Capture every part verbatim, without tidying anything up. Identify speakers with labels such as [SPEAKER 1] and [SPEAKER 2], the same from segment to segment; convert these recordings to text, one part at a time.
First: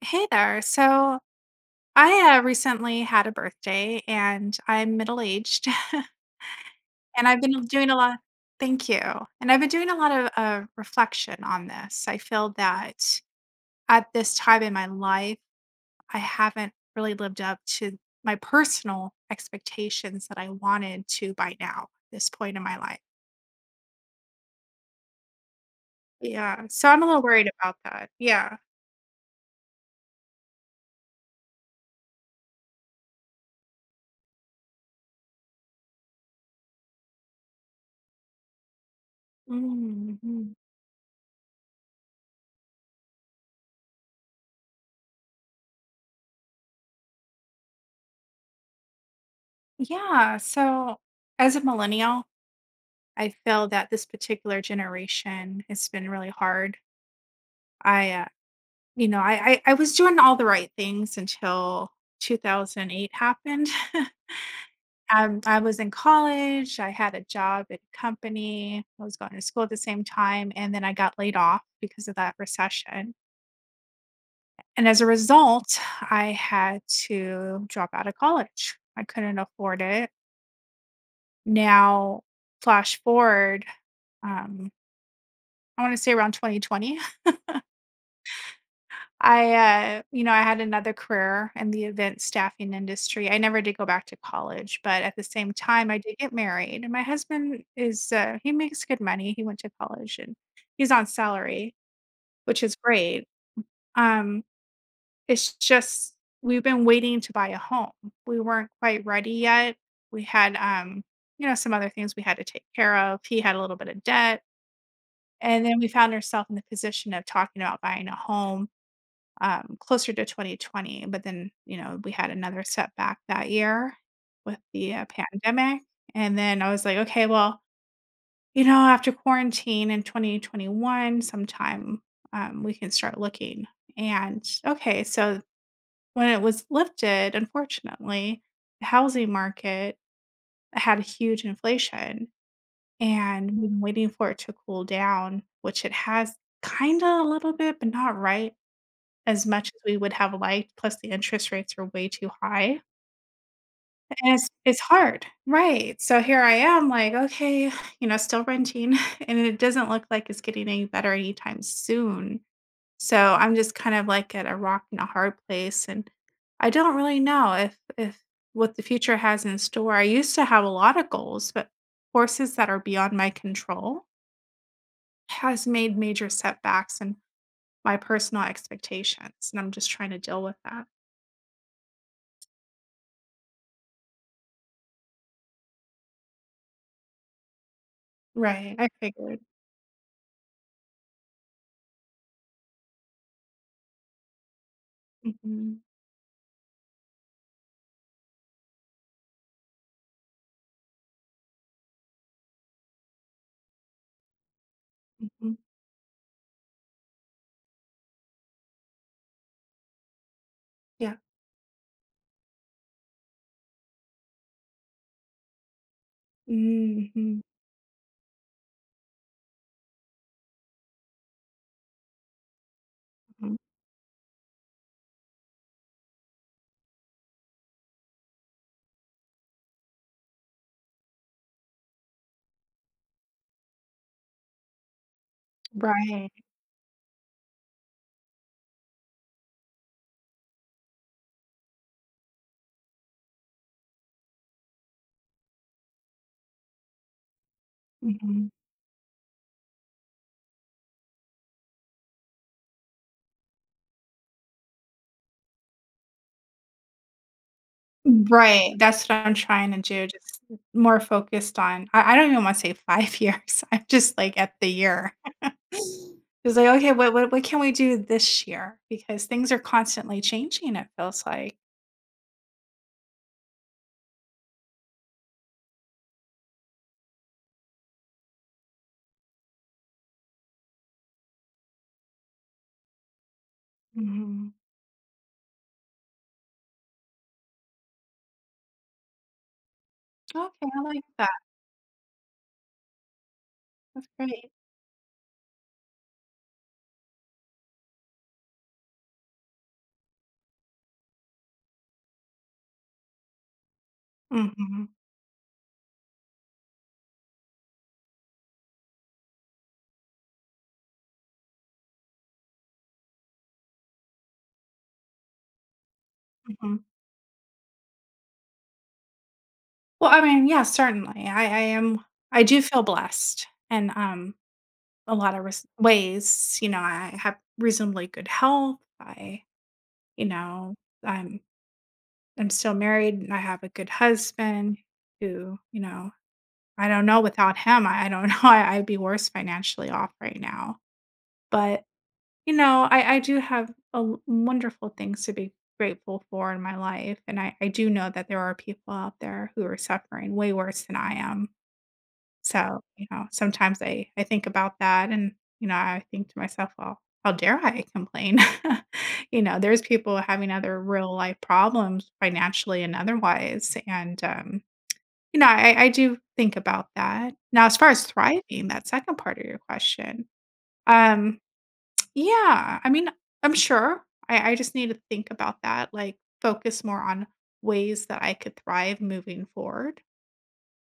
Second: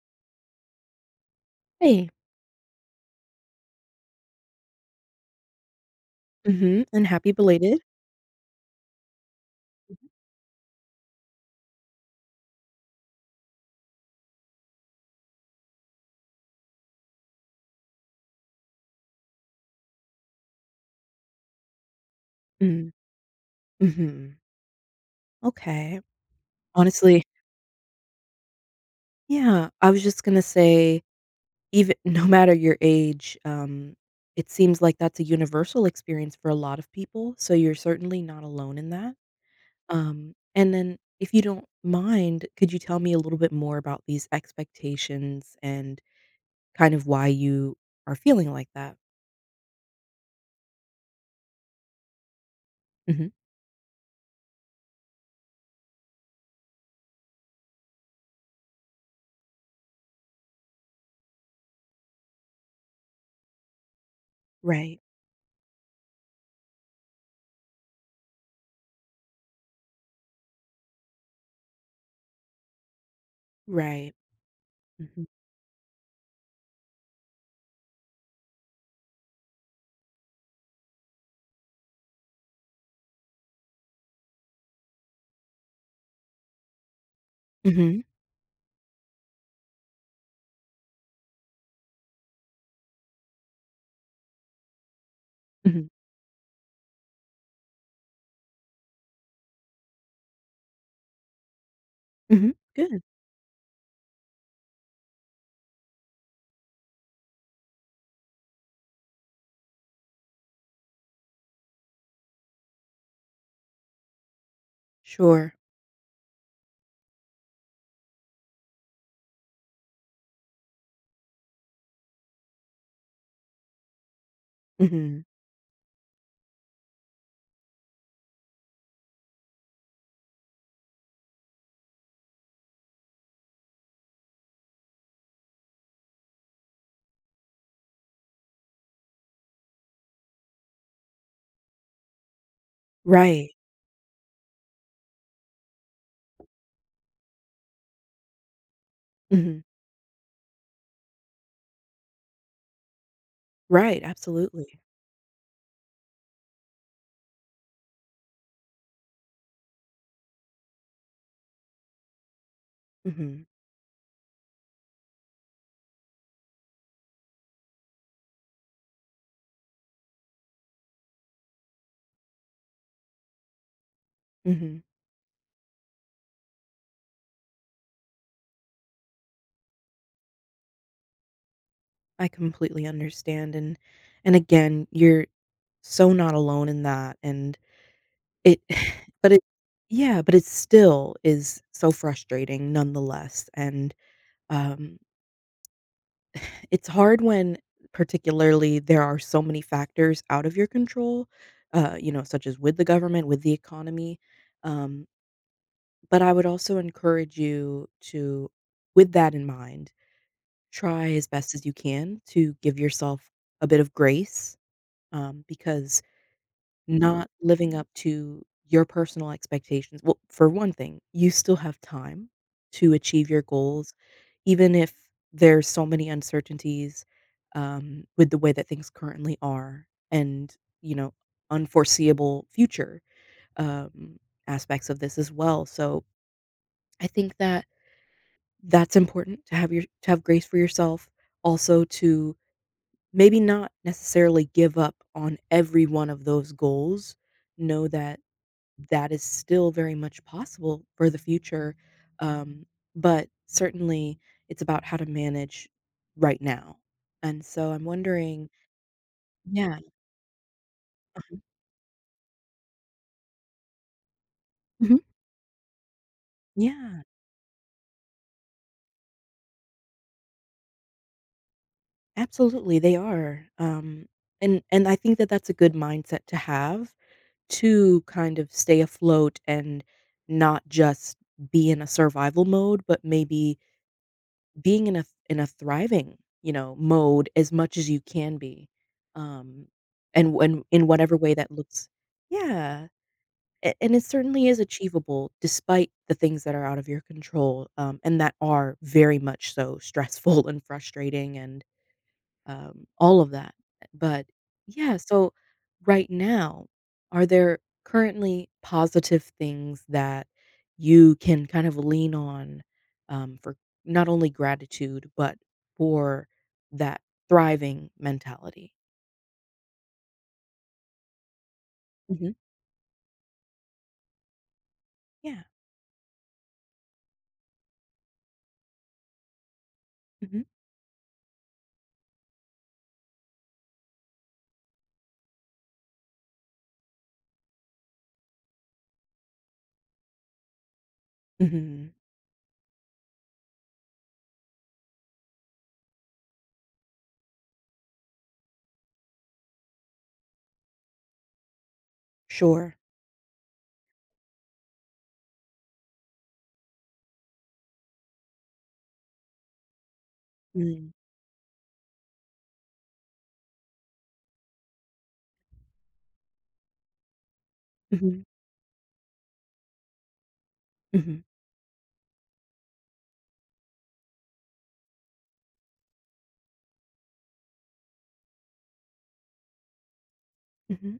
[SPEAKER 1] Hey there. So
[SPEAKER 2] Hey.
[SPEAKER 1] I uh, recently had a birthday and I'm middle aged
[SPEAKER 2] Mhm, and
[SPEAKER 1] and
[SPEAKER 2] happy
[SPEAKER 1] I've been
[SPEAKER 2] belated.
[SPEAKER 1] doing a lot. Thank you. And I've been doing a
[SPEAKER 2] Mhm.
[SPEAKER 1] lot of uh, reflection on this. I feel that at this time in my life, I haven't really lived up to my personal expectations that I wanted to by now, this point in my
[SPEAKER 2] Mm,
[SPEAKER 1] life.
[SPEAKER 2] mhm. Okay.
[SPEAKER 1] Yeah. So I'm a little
[SPEAKER 2] Honestly,
[SPEAKER 1] worried about that. Yeah.
[SPEAKER 2] yeah, I was just gonna say, even no matter your age, um, it seems like that's a universal experience for a lot of people, so you're certainly not alone in that. Um,
[SPEAKER 1] Mhm.
[SPEAKER 2] and then if you don't mind, could you tell me a little bit more about these expectations and kind of why you are feeling like that?
[SPEAKER 1] Yeah. So as a millennial, I
[SPEAKER 2] Mhm.
[SPEAKER 1] feel that this particular generation has been really hard. I, uh, you know, I, I I was doing all the right things until two thousand eight happened.
[SPEAKER 2] Right.
[SPEAKER 1] um, I was in college. I had a job at a company. I was going to school at the same time, and then I got laid off because of that recession.
[SPEAKER 2] Right.
[SPEAKER 1] And as a
[SPEAKER 2] Mhm.
[SPEAKER 1] result, I had to drop out of college. I couldn't afford it. Now, flash forward, um, I want to say around twenty twenty.
[SPEAKER 2] Mhm.
[SPEAKER 1] I, uh, you know, I had another career in the event staffing industry. I never did go back to college, but at the same time,
[SPEAKER 2] Mhm.
[SPEAKER 1] I did get married. And my husband is, uh, he makes good money. He went to college and he's on salary,
[SPEAKER 2] Mhm.
[SPEAKER 1] which is
[SPEAKER 2] Good.
[SPEAKER 1] great. Um, it's just, we've been waiting to buy a home. We weren't quite ready yet. We had, um, you know, some other things we had to take care of. He had a little bit of debt.
[SPEAKER 2] Sure.
[SPEAKER 1] And then we found ourselves in the position of talking about buying a home um, closer to twenty twenty. But then, you know, we had another setback that year with the uh,
[SPEAKER 2] Mhm.
[SPEAKER 1] pandemic. And then I was like, okay, well, you know, after quarantine in twenty twenty-one, sometime um, we can start looking. And okay, so when it was lifted, unfortunately, the housing market had a huge inflation
[SPEAKER 2] Right.
[SPEAKER 1] and we've been waiting for it to cool down, which it has kind of a little bit, but not right as
[SPEAKER 2] Mhm.
[SPEAKER 1] much as we would have liked, plus the interest rates were way too high,
[SPEAKER 2] Right,
[SPEAKER 1] and it's
[SPEAKER 2] absolutely.
[SPEAKER 1] it's hard. Right, so here I am like, "Okay," you know, still renting, and it doesn't look like it's getting any better anytime soon. So,
[SPEAKER 2] Mhm.
[SPEAKER 1] I'm just kind of, like, at a rock and a hard place, and I don't really know if if what the future has in store. I used to have a lot of goals, but forces that are beyond my control
[SPEAKER 2] Mhm.
[SPEAKER 1] has made major setbacks in my personal expectations, and I'm just trying to deal with that.
[SPEAKER 2] I completely understand, and and again, you're so not alone in that, and it
[SPEAKER 1] Right, I
[SPEAKER 2] but
[SPEAKER 1] figured.
[SPEAKER 2] it yeah, but it still is so frustrating nonetheless, and, um,
[SPEAKER 1] Mhm,
[SPEAKER 2] it's hard when particularly there are so many factors out of your control, uh, you know, such as with the government, with the economy, um,
[SPEAKER 1] mhm,
[SPEAKER 2] but I would also encourage you to with that in mind, try
[SPEAKER 1] yeah.
[SPEAKER 2] as best as you can to give yourself a bit of grace, um, because not
[SPEAKER 1] Mhm,
[SPEAKER 2] living up to your personal expectations well, for one thing, you still have time to achieve your
[SPEAKER 1] mhm.
[SPEAKER 2] goals, even if there's so many uncertainties, um, with the way that things currently are and, you know, unforeseeable future, um, aspects of this as well. So
[SPEAKER 1] Right,
[SPEAKER 2] I think that that's important to have your to have grace for yourself, also to maybe not necessarily give up on every one of those goals. Know that
[SPEAKER 1] mhm.
[SPEAKER 2] that is still very much possible for the future, um, but certainly it's about how to manage right now. And so I'm wondering.
[SPEAKER 1] Right, that's what I'm trying
[SPEAKER 2] Yeah.
[SPEAKER 1] to do, just more
[SPEAKER 2] Mhm.
[SPEAKER 1] focused on I I don't even wanna say five years, I'm just, like, at the
[SPEAKER 2] Mhm.
[SPEAKER 1] year. It's like, "Okay,
[SPEAKER 2] Yeah,
[SPEAKER 1] what what what can we do this year?" Because things are constantly changing, it feels like.
[SPEAKER 2] absolutely, they are, um, and and I think that that's a good mindset to have to kind of stay afloat and not just be in a survival mode, but maybe
[SPEAKER 1] Mhm.
[SPEAKER 2] being in a in a thriving, you know, mode as much as you can be, um, and
[SPEAKER 1] Okay,
[SPEAKER 2] when
[SPEAKER 1] I
[SPEAKER 2] in
[SPEAKER 1] like
[SPEAKER 2] whatever
[SPEAKER 1] that,
[SPEAKER 2] way that looks, yeah, a and it
[SPEAKER 1] that's
[SPEAKER 2] certainly
[SPEAKER 1] great.
[SPEAKER 2] is achievable despite the things that are out of your control, um, and that are very much so stressful and frustrating and, um, all of that. But
[SPEAKER 1] Mhm,
[SPEAKER 2] yeah, so right now, are there currently positive things that you can kind of lean on um, for not only gratitude, but for
[SPEAKER 1] mhm.
[SPEAKER 2] that thriving mentality?
[SPEAKER 1] Well, I mean, yeah, certainly, I I am
[SPEAKER 2] Hmm.
[SPEAKER 1] I do feel blessed, and, um a lot of
[SPEAKER 2] Yeah.
[SPEAKER 1] res- ways. You know, I have reasonably good health. I, you
[SPEAKER 2] Hmm.
[SPEAKER 1] know, I'm I'm still married and I have a good husband who, you know, I don't know without him, I, I don't know, I, I'd be worse financially off right now. But,
[SPEAKER 2] Hmm.
[SPEAKER 1] you know, I, I do have a, l- wonderful things to be grateful for in my life. And I, I do know that there are people out there who are suffering way worse than I am.
[SPEAKER 2] Sure.
[SPEAKER 1] So, you know, sometimes I I think about that and, you know, I think to myself, "Well, how dare I complain?" You know, there's people having other
[SPEAKER 2] Mm-hmm.
[SPEAKER 1] real life problems financially and otherwise, and, um, you know, I I do think about that. Now as far as
[SPEAKER 2] Hmm.
[SPEAKER 1] thriving, that second part of your question, um, yeah, I mean, I'm sure. I I just need to think about that, like, focus more on ways that I could thrive moving forward.
[SPEAKER 2] Hmm.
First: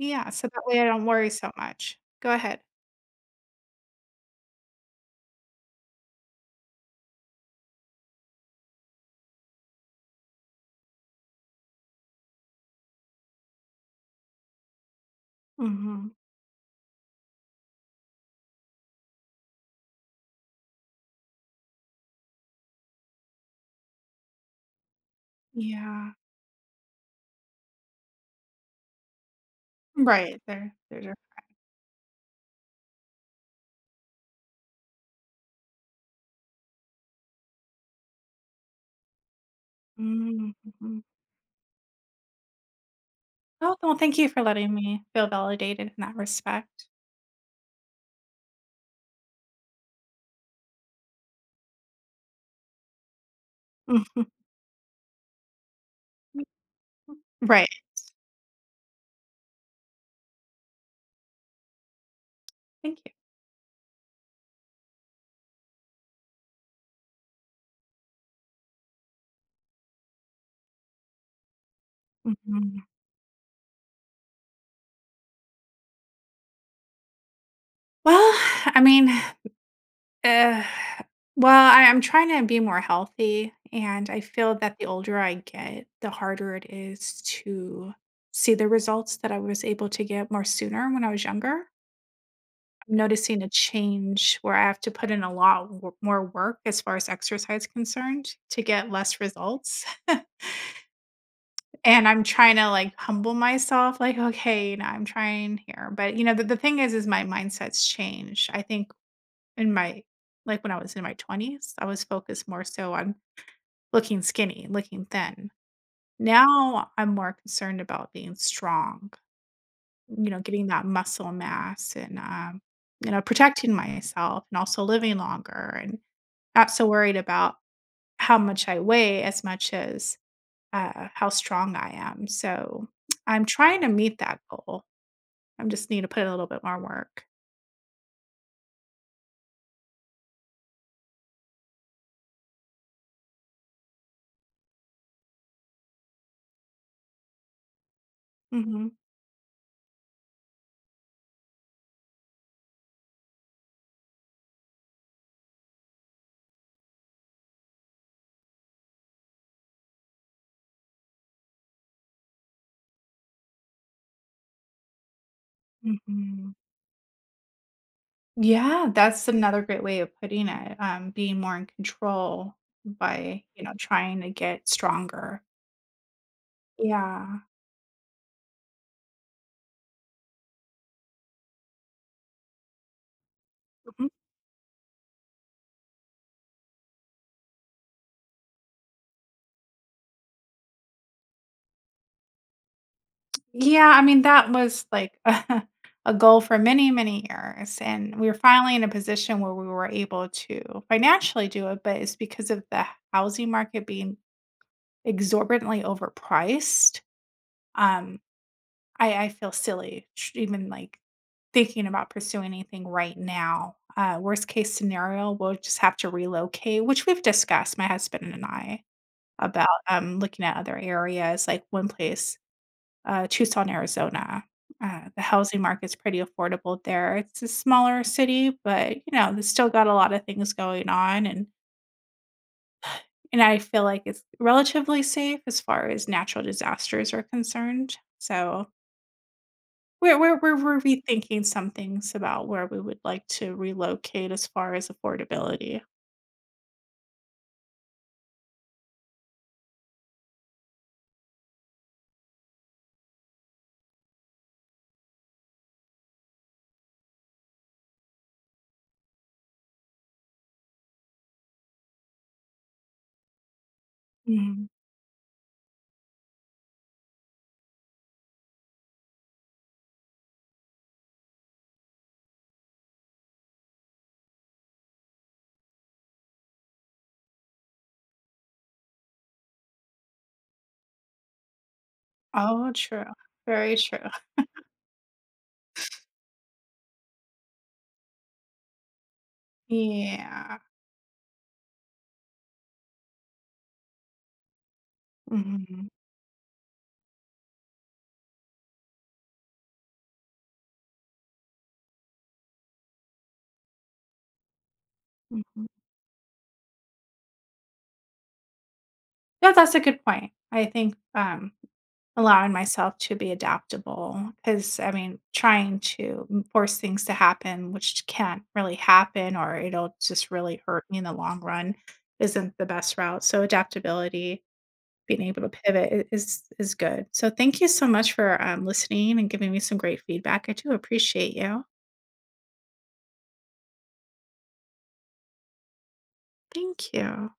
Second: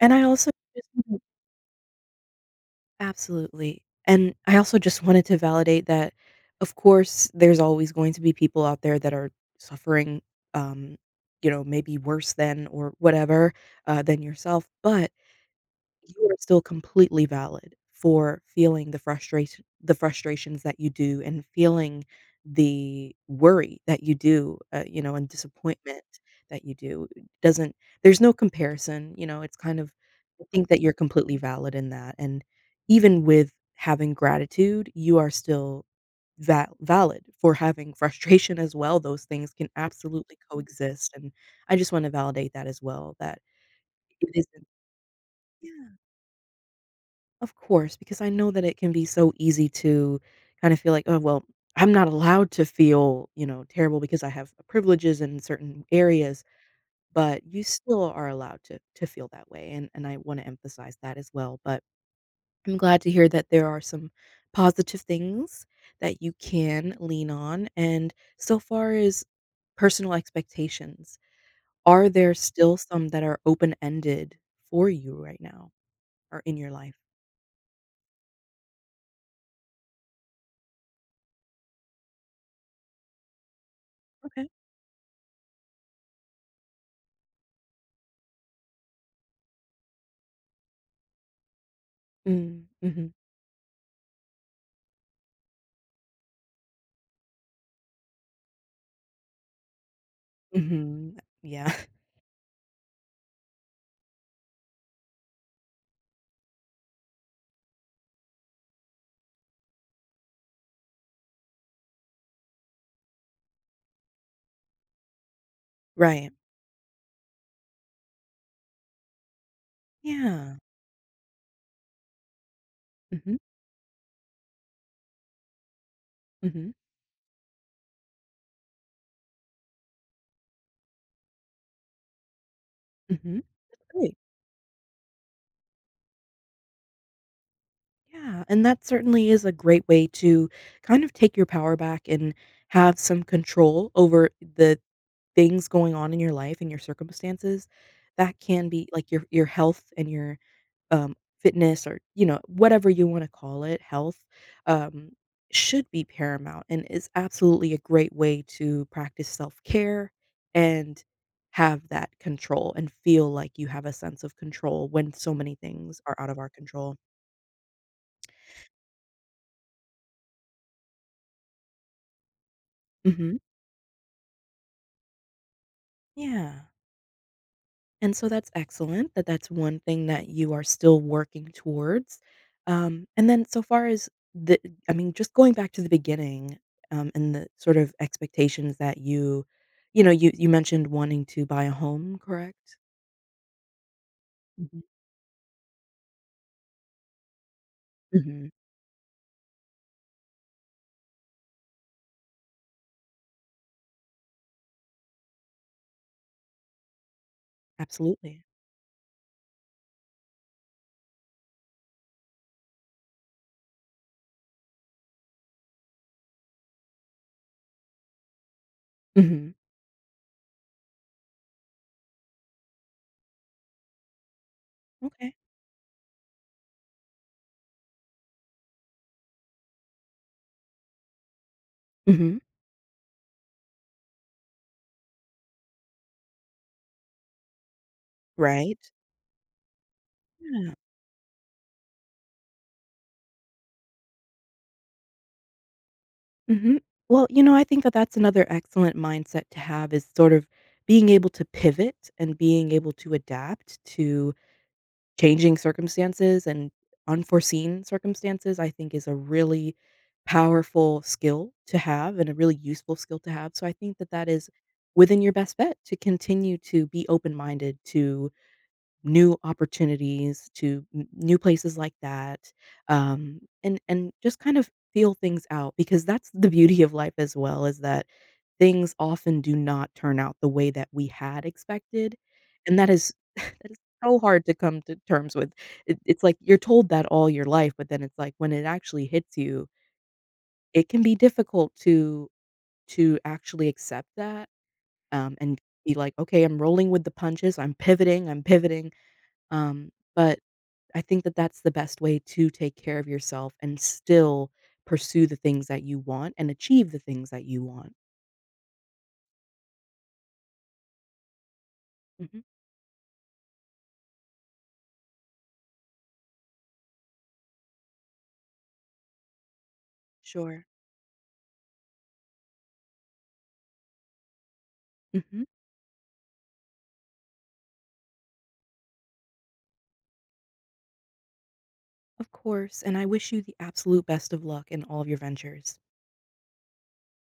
[SPEAKER 2] And I
[SPEAKER 1] so
[SPEAKER 2] also
[SPEAKER 1] that way I
[SPEAKER 2] just
[SPEAKER 1] don't worry so much. Go ahead.
[SPEAKER 2] Absolutely. And I also just wanted to validate that, of course, there's always going to be people out there that are suffering, um, you know, maybe worse than or whatever uh, than yourself. But
[SPEAKER 1] Mhm.
[SPEAKER 2] you are still completely valid for feeling the frustration the frustrations that you do and feeling the worry that you do, uh, you know, and disappointment
[SPEAKER 1] Yeah.
[SPEAKER 2] that you do. It doesn't. There's no comparison, you know, it's kind of
[SPEAKER 1] Right.
[SPEAKER 2] I think
[SPEAKER 1] There
[SPEAKER 2] that you're
[SPEAKER 1] there's a
[SPEAKER 2] completely valid in that, and even with having gratitude, you are still va valid for having frustration as well. Those things can absolutely
[SPEAKER 1] mm, mhm.
[SPEAKER 2] coexist, and I just wanna validate that as well, that
[SPEAKER 1] Oh, well, thank you
[SPEAKER 2] it
[SPEAKER 1] for
[SPEAKER 2] isn't.
[SPEAKER 1] letting me feel
[SPEAKER 2] Yeah.
[SPEAKER 1] validated in that respect.
[SPEAKER 2] Of course, because I know that it can be so easy to kind of feel like, "Oh, well, I'm not allowed to feel, you know, terrible because I have privileges in certain
[SPEAKER 1] Mhm.
[SPEAKER 2] areas," but you
[SPEAKER 1] Right.
[SPEAKER 2] still are allowed to to feel that way, and and I wanna emphasize that as well. But I'm
[SPEAKER 1] Thank
[SPEAKER 2] glad to
[SPEAKER 1] you.
[SPEAKER 2] hear that there are some positive things that you can lean on, and so far as personal expectations, are there still
[SPEAKER 1] Mhm.
[SPEAKER 2] some that are open-ended for you right now or in your life?
[SPEAKER 1] Well, I mean, uh, well, I I'm trying to be more healthy, and I
[SPEAKER 2] Okay.
[SPEAKER 1] feel that the older I get, the harder it is to see the results that I was able to get more sooner when I was younger.
[SPEAKER 2] Mm, mhm.
[SPEAKER 1] Noticing a change where I have to put in a lot wo more work as far as exercise concerned to get less results,
[SPEAKER 2] Mhm. Yeah.
[SPEAKER 1] and I'm trying to, like, humble myself, like, "Okay, you know, I'm trying here," but, you know, the the thing is is my mindset's changed. I think in my like, when I was in my twenties, I was focused more so on looking skinny, looking thin.
[SPEAKER 2] Right.
[SPEAKER 1] Now I'm more concerned about being strong, you know,
[SPEAKER 2] Yeah.
[SPEAKER 1] getting that muscle mass and, um, you know,
[SPEAKER 2] Mhm.
[SPEAKER 1] protecting myself and also living longer and not
[SPEAKER 2] Mhm.
[SPEAKER 1] so worried about how much I weigh as much as uh, how strong I am. So
[SPEAKER 2] Mhm.
[SPEAKER 1] I'm trying to
[SPEAKER 2] Great.
[SPEAKER 1] meet that goal. I just need to put in a little bit more work.
[SPEAKER 2] Yeah, and that certainly is a great way to kind of take your power back and have some control over the things going on in your life and your circumstances, that can be
[SPEAKER 1] Hmm
[SPEAKER 2] like your your health and your, um, fitness or, you know, whatever you wanna call it, health, um, should be paramount and is absolutely a great way to practice self-care and have that control and feel like you have a sense of control when so many things are out of our
[SPEAKER 1] hmm
[SPEAKER 2] control.
[SPEAKER 1] Yeah, that's another great way of putting it. Um, being more in control
[SPEAKER 2] Mhm.
[SPEAKER 1] by you know trying to get stronger.
[SPEAKER 2] Yeah.
[SPEAKER 1] Yeah.
[SPEAKER 2] And so that's excellent that that's one thing that you are still working towards. Um, and then so far as the I mean, just going back to the beginning, um, and the sort of expectations that you you know, you you mentioned wanting to buy a home, correct?
[SPEAKER 1] Yeah, I mean, that
[SPEAKER 2] Mhm.
[SPEAKER 1] was like a, goal for many, many years. And we were
[SPEAKER 2] Mhm.
[SPEAKER 1] finally in a position where we were able to financially do it, but it's because of the housing market being exorbitantly overpriced. Um,
[SPEAKER 2] Absolutely.
[SPEAKER 1] I, I feel silly tr- even like thinking about pursuing anything right now. Uh, worst case scenario, we'll just have to relocate, which we've discussed, my husband and I,
[SPEAKER 2] Mhm.
[SPEAKER 1] about um, looking at other areas. Like one place uh, Tucson, Arizona. Uh, the
[SPEAKER 2] Okay.
[SPEAKER 1] housing market's pretty affordable there. It's a smaller city, but you know, it's still got a lot of things going on, and
[SPEAKER 2] Mhm.
[SPEAKER 1] and I feel like it's relatively safe as far as natural disasters are concerned. So
[SPEAKER 2] Right.
[SPEAKER 1] we're we're we're,
[SPEAKER 2] Yeah.
[SPEAKER 1] we're rethinking some things about where we would like to relocate as far as affordability.
[SPEAKER 2] Mhm. Well, you know, I think that that's another excellent mindset to have is sort of being able to pivot and being able to adapt to changing circumstances and unforeseen circumstances, I think, is a really powerful skill to have and a really useful skill to have. So I think that that is
[SPEAKER 1] Mhm.
[SPEAKER 2] within your best bet to continue to be open minded to new opportunities to n new places like that, um, and and just kind of feel things out because that's the beauty of life as well is that things often do not turn out the way that we had expected,
[SPEAKER 1] Oh,
[SPEAKER 2] and that
[SPEAKER 1] true.
[SPEAKER 2] is that
[SPEAKER 1] Very
[SPEAKER 2] is
[SPEAKER 1] true.
[SPEAKER 2] so hard to come to terms with. It it's like you're told that all your life, but then it's like when it actually hits you,
[SPEAKER 1] Yeah.
[SPEAKER 2] it can be difficult to to actually accept that, um, and
[SPEAKER 1] hmm
[SPEAKER 2] be like, "Okay, I'm rolling with the punches, I'm pivoting, I'm pivoting," um, but I think that that's the best way to take care of yourself and still pursue the things
[SPEAKER 1] hmm
[SPEAKER 2] that you want and achieve the things that you want.
[SPEAKER 1] Yeah, that's a good point. I think um,
[SPEAKER 2] Mhm.
[SPEAKER 1] allowing myself to be adaptable, because I mean, trying to m force things to happen, which can't really happen or it'll just really
[SPEAKER 2] Sure.
[SPEAKER 1] hurt me in the long run, isn't the best route. So adaptability, being able
[SPEAKER 2] Mhm.
[SPEAKER 1] to pivot I is is good. So thank you so much for, um, listening and giving me some great feedback. I do appreciate you.
[SPEAKER 2] Of course, and I wish you the absolute best of luck in all of your ventures.
[SPEAKER 1] Thank you.